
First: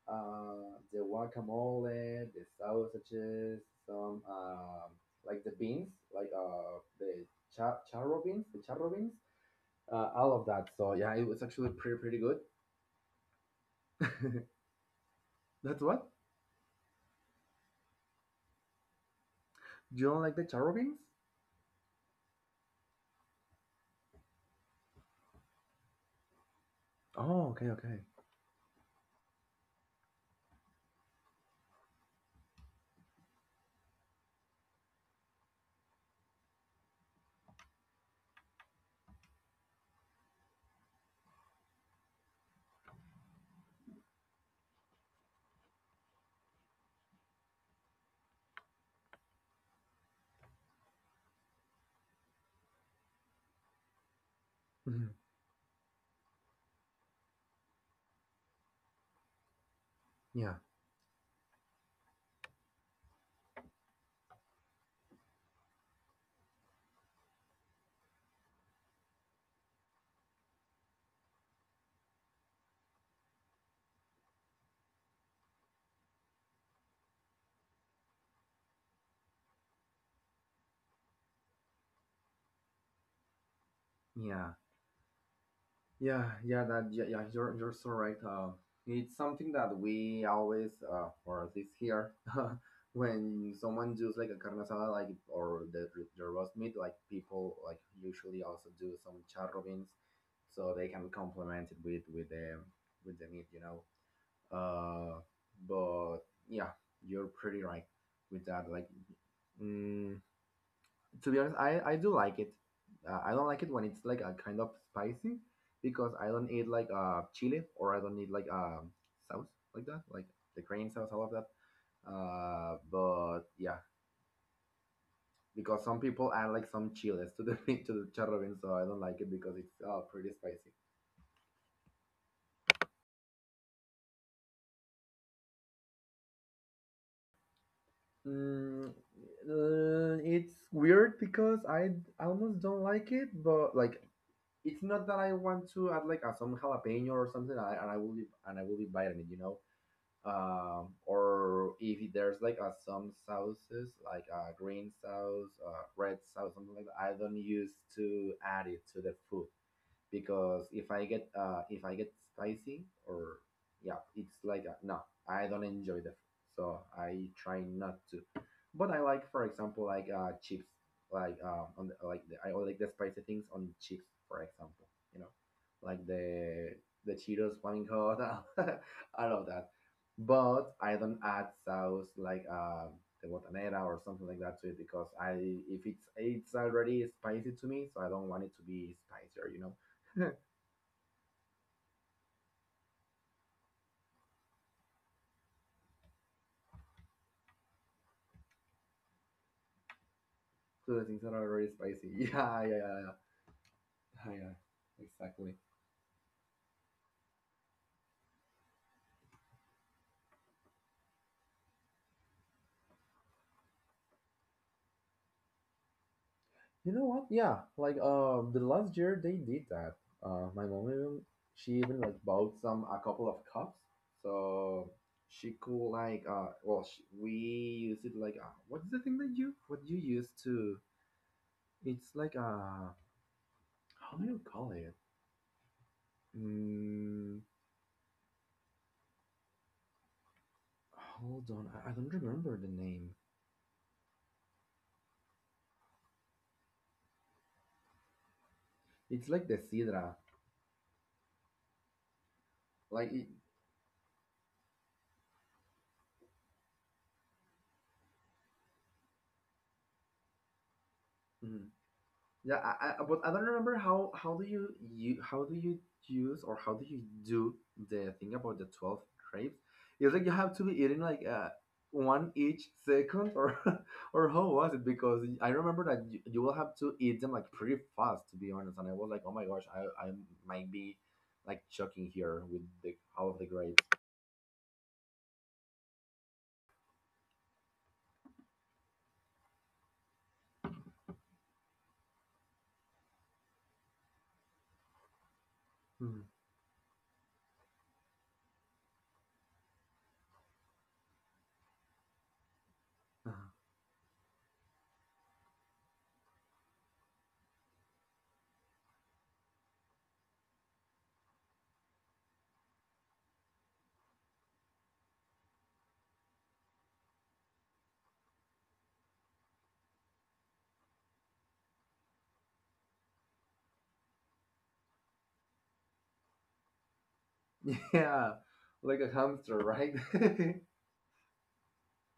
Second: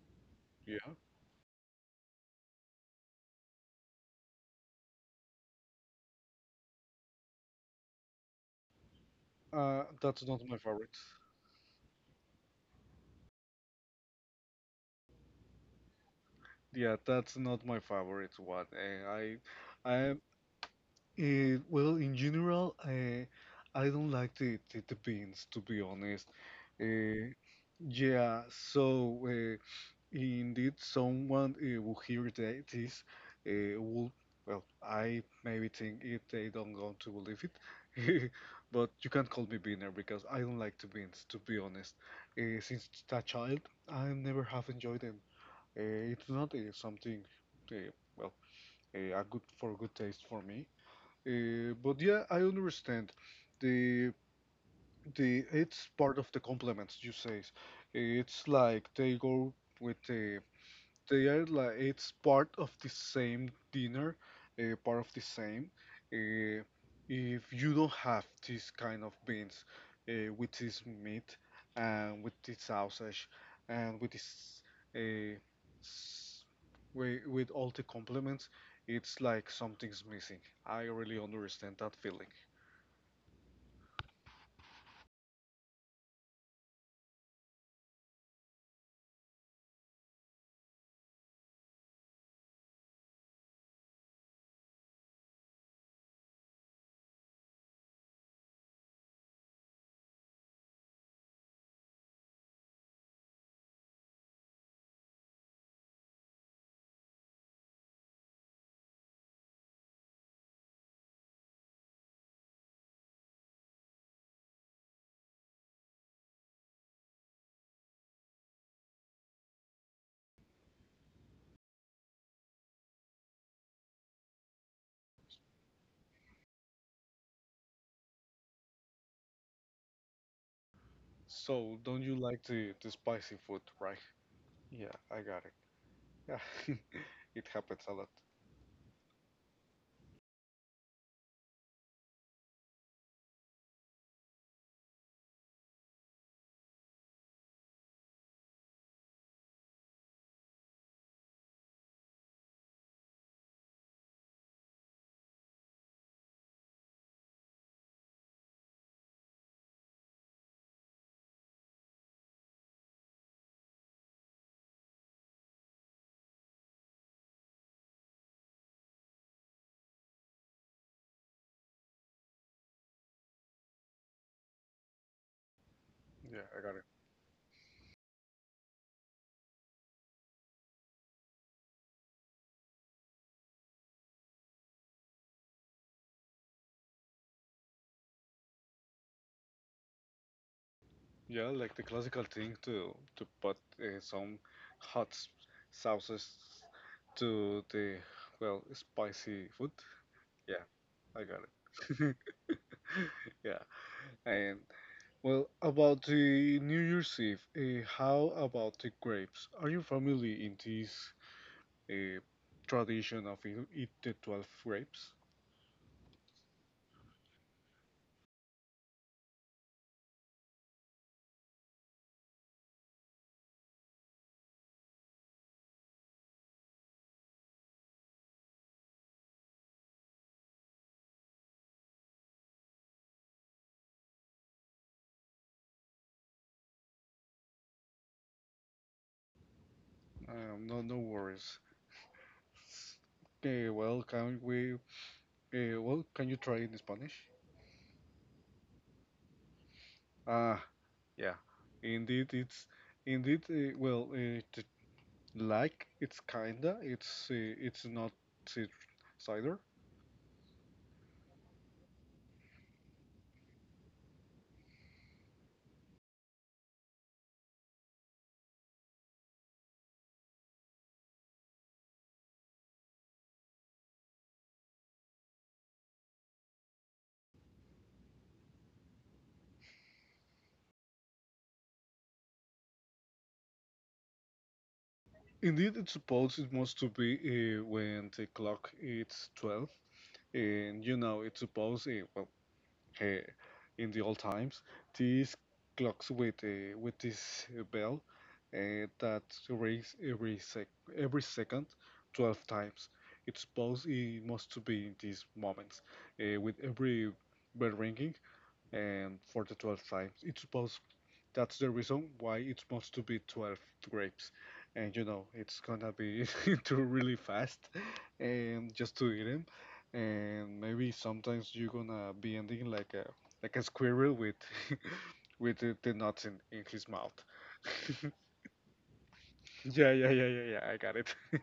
[SPEAKER 1] uh
[SPEAKER 2] Yeah,
[SPEAKER 1] the guacamole, the sausages, some, like the beans, like, the charro beans,
[SPEAKER 2] that's
[SPEAKER 1] all
[SPEAKER 2] not
[SPEAKER 1] of
[SPEAKER 2] my
[SPEAKER 1] that.
[SPEAKER 2] favorite.
[SPEAKER 1] So yeah, it was actually pretty, pretty good. That's what
[SPEAKER 2] Yeah, that's not my favorite one.
[SPEAKER 1] You don't
[SPEAKER 2] I,
[SPEAKER 1] like the charro beans?
[SPEAKER 2] well, in general, I don't like the beans, to be honest.
[SPEAKER 1] Oh,
[SPEAKER 2] Uh,
[SPEAKER 1] okay, okay.
[SPEAKER 2] yeah, so indeed, someone will hear that uh, will, I maybe think if they don't want to believe it, but you can't call me beaner because I don't like to beans, to be honest. Since that child, I never have enjoyed them. It's not something, uh, well, a good for good taste for me. But yeah, I understand. The
[SPEAKER 1] Mhm.
[SPEAKER 2] the it's part of the compliments you say. It's like they go with
[SPEAKER 1] Yeah,
[SPEAKER 2] the they are like it's part of the same dinner, part of the same. Uh, if you don't have this kind of beans with this meat and with this sausage and with this uh, s- with all the compliments, it's like something's missing. I really understand that feeling.
[SPEAKER 1] yeah, yeah, yeah. That Yeah, yeah. You're so right. It's something that we always, or at least here, when someone does like a carne asada, like, or the roast meat, like, people like usually also do some charro beans, so they can complement it with with the meat, you know. Uh, but yeah, you're pretty right with that. Like, mm, to be honest, I do like it. I don't like it when it's like a kind of spicy, because I don't eat like chili, or I don't eat like sauce like that, like the crane sauce, all of that. But yeah, because some people add like some chiles to the to the charro bean, so I don't like it because it's, pretty spicy.
[SPEAKER 2] So don't you like the spicy food, right? Yeah, I got it. Yeah, it happens a lot.
[SPEAKER 1] Mm, it's weird because almost don't like it, but like, it's not that I want to add like some jalapeno or something, and I will be and I will be biting it. Or if there's like some sauces, like a green sauce, red sauce, something like that, I don't use to add it to the food, because if I get spicy, or yeah, it's like no, I don't enjoy the food, so I try not to. But I like, for example, like, chips, like, on the, like the, I like the spicy things on chips, for example, you know, like the
[SPEAKER 2] Yeah, I
[SPEAKER 1] Cheetos
[SPEAKER 2] got it.
[SPEAKER 1] flaming hot, I love that. But I don't add sauce like, the botanera or something like that to it because, I if it's it's already spicy to me, so I don't want it to be spicier. So,
[SPEAKER 2] Yeah, like the classical thing to put some hot s- sauces to the well spicy food.
[SPEAKER 1] the things that are
[SPEAKER 2] Yeah,
[SPEAKER 1] really spicy.
[SPEAKER 2] I got
[SPEAKER 1] Yeah, yeah, yeah,
[SPEAKER 2] it.
[SPEAKER 1] yeah, yeah, yeah.
[SPEAKER 2] Yeah,
[SPEAKER 1] Exactly.
[SPEAKER 2] and well about the New Year's Eve, how about the grapes? Are you familiar in this uh, tradition of you eat the 12 grapes?
[SPEAKER 1] You know what? Yeah, like, the last year they did that. My mom even, she even like bought some a couple of cups, so she could like, well, we use it like, what is the thing that you what you use to? It's like, how do you call it? Mm, hold on,
[SPEAKER 2] No, no
[SPEAKER 1] I don't
[SPEAKER 2] worries.
[SPEAKER 1] remember the name.
[SPEAKER 2] Okay, well, can we? Well, can you try in Spanish?
[SPEAKER 1] It's like the sidra,
[SPEAKER 2] Ah, yeah,
[SPEAKER 1] like
[SPEAKER 2] indeed,
[SPEAKER 1] it,
[SPEAKER 2] it's indeed well, t- like it's kinda, it's not ci- cider.
[SPEAKER 1] mm, Yeah, but I don't remember how do you use, or how do you do the thing about the 12 grapes? It's like you have to be eating like, one each second, or or how was it? Because I remember that you will have to eat them like pretty fast, to be honest. And I was like, oh my gosh, I might be like choking here with the all of the grapes.
[SPEAKER 2] Indeed, it's supposed it must to be when the clock it's 12, and you know it's supposed uh, in the old times, these
[SPEAKER 1] Hmm.
[SPEAKER 2] clocks with this bell that rings every sec every second 12 times. It's supposed it must to be in these moments with every bell ringing and for the 12 times. It's supposed that's the reason why it must to be 12 grapes. And you know, it's gonna be too really fast and just to eat them. And maybe sometimes you're gonna be ending like a squirrel with with the nuts in his mouth.
[SPEAKER 1] Yeah, like a hamster, right?
[SPEAKER 2] yeah, yeah, yeah, yeah, yeah, I got it.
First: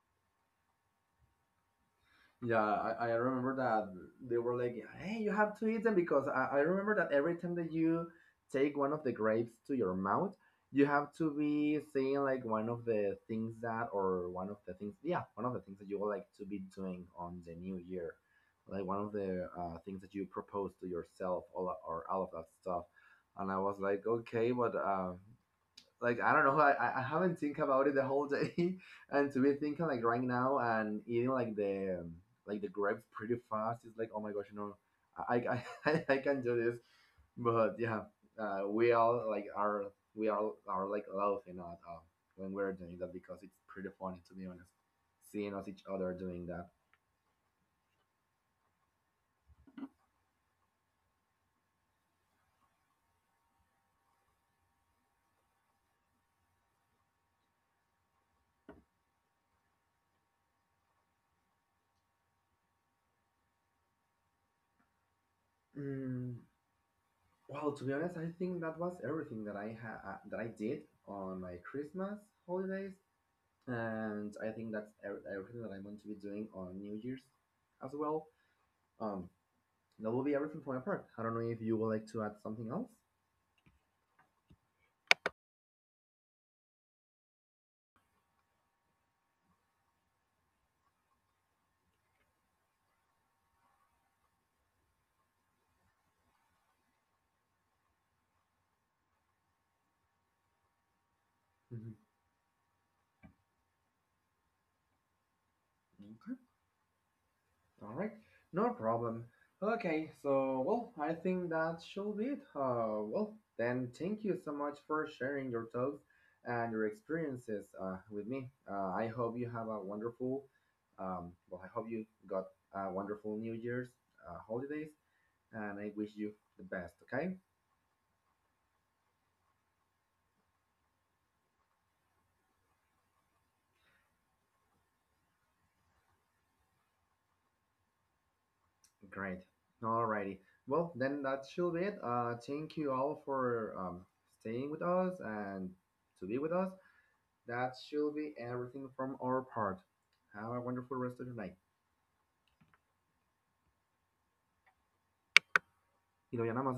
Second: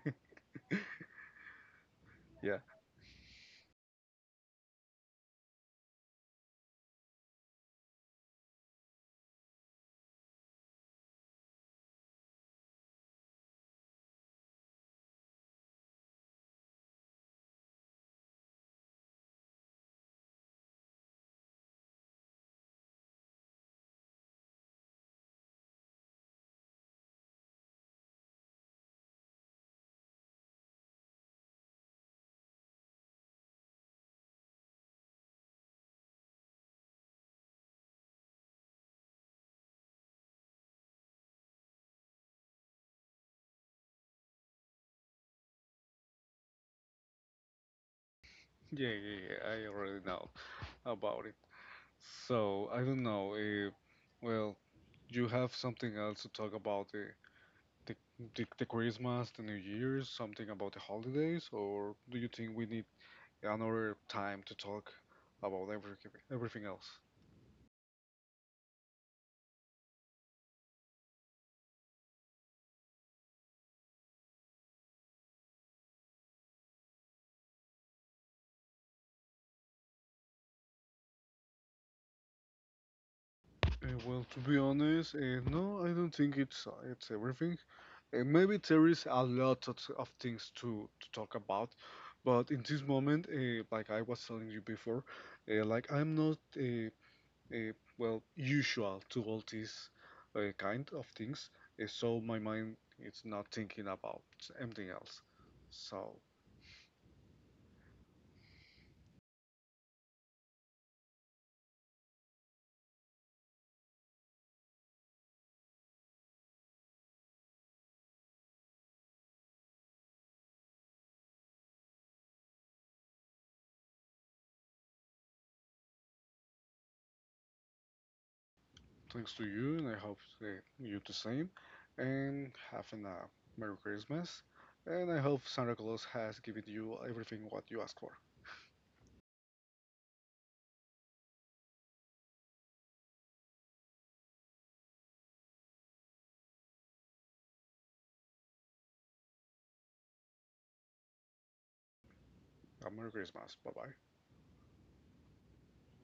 [SPEAKER 2] Yeah.
[SPEAKER 1] Yeah, I remember that they were like, "Hey, you have to eat them," because I remember that every time that you take one of the grapes to your mouth, you have to be saying, like, one of the things that, or one of the things, yeah, one of the things that you would like to be doing on the new year, like one of the, things that you propose to yourself, all of that stuff. And I was like, okay, but, like, I don't know. I haven't think about it the whole day, and to be thinking like right now, and eating like the, like the grapes pretty fast, is like, oh my gosh, no, I I can do this. But yeah, we all like are we all are like laughing at uh, when we're doing that, because it's pretty funny, to be honest, seeing us each other doing that.
[SPEAKER 2] Yeah, yeah, yeah, I already know about it. So I don't know. Well, you have something else to talk about the, the Christmas, the New Year's, something about the holidays, or do you think we need another time to talk about everything,
[SPEAKER 1] Mm,
[SPEAKER 2] everything else?
[SPEAKER 1] well, to be honest, I think that was everything that I did on my Christmas holidays. And I think that's everything that I'm going to be doing on New Year's as well. Um, that will be everything for my part. I don't know if you would like to add something else.
[SPEAKER 2] Well, to be honest, no, I don't think it's everything. Maybe there is a lot of things to talk about, but in this moment, like I was telling you before, like I'm not uh, well usual to all these kind of things
[SPEAKER 1] Mm-hmm.
[SPEAKER 2] so my mind is not thinking about anything else
[SPEAKER 1] Okay.
[SPEAKER 2] so
[SPEAKER 1] All right. No problem. Okay. So, well, I think that should be it. Well, then thank you so much for sharing your thoughts and your experiences, with me. I hope you have a wonderful. Well, I hope you got a wonderful New Year's, holidays, and I wish you the best. Okay.
[SPEAKER 2] thanks to you and I hope you the same and having a merry christmas and I hope santa claus has given you everything what you asked for
[SPEAKER 1] Great. Alrighty. Well, then that should be it. Thank you all for, staying with us and to be with us. That should be everything from our part. Have a wonderful rest of your night.
[SPEAKER 2] a merry christmas bye bye
[SPEAKER 1] Y lo llamamos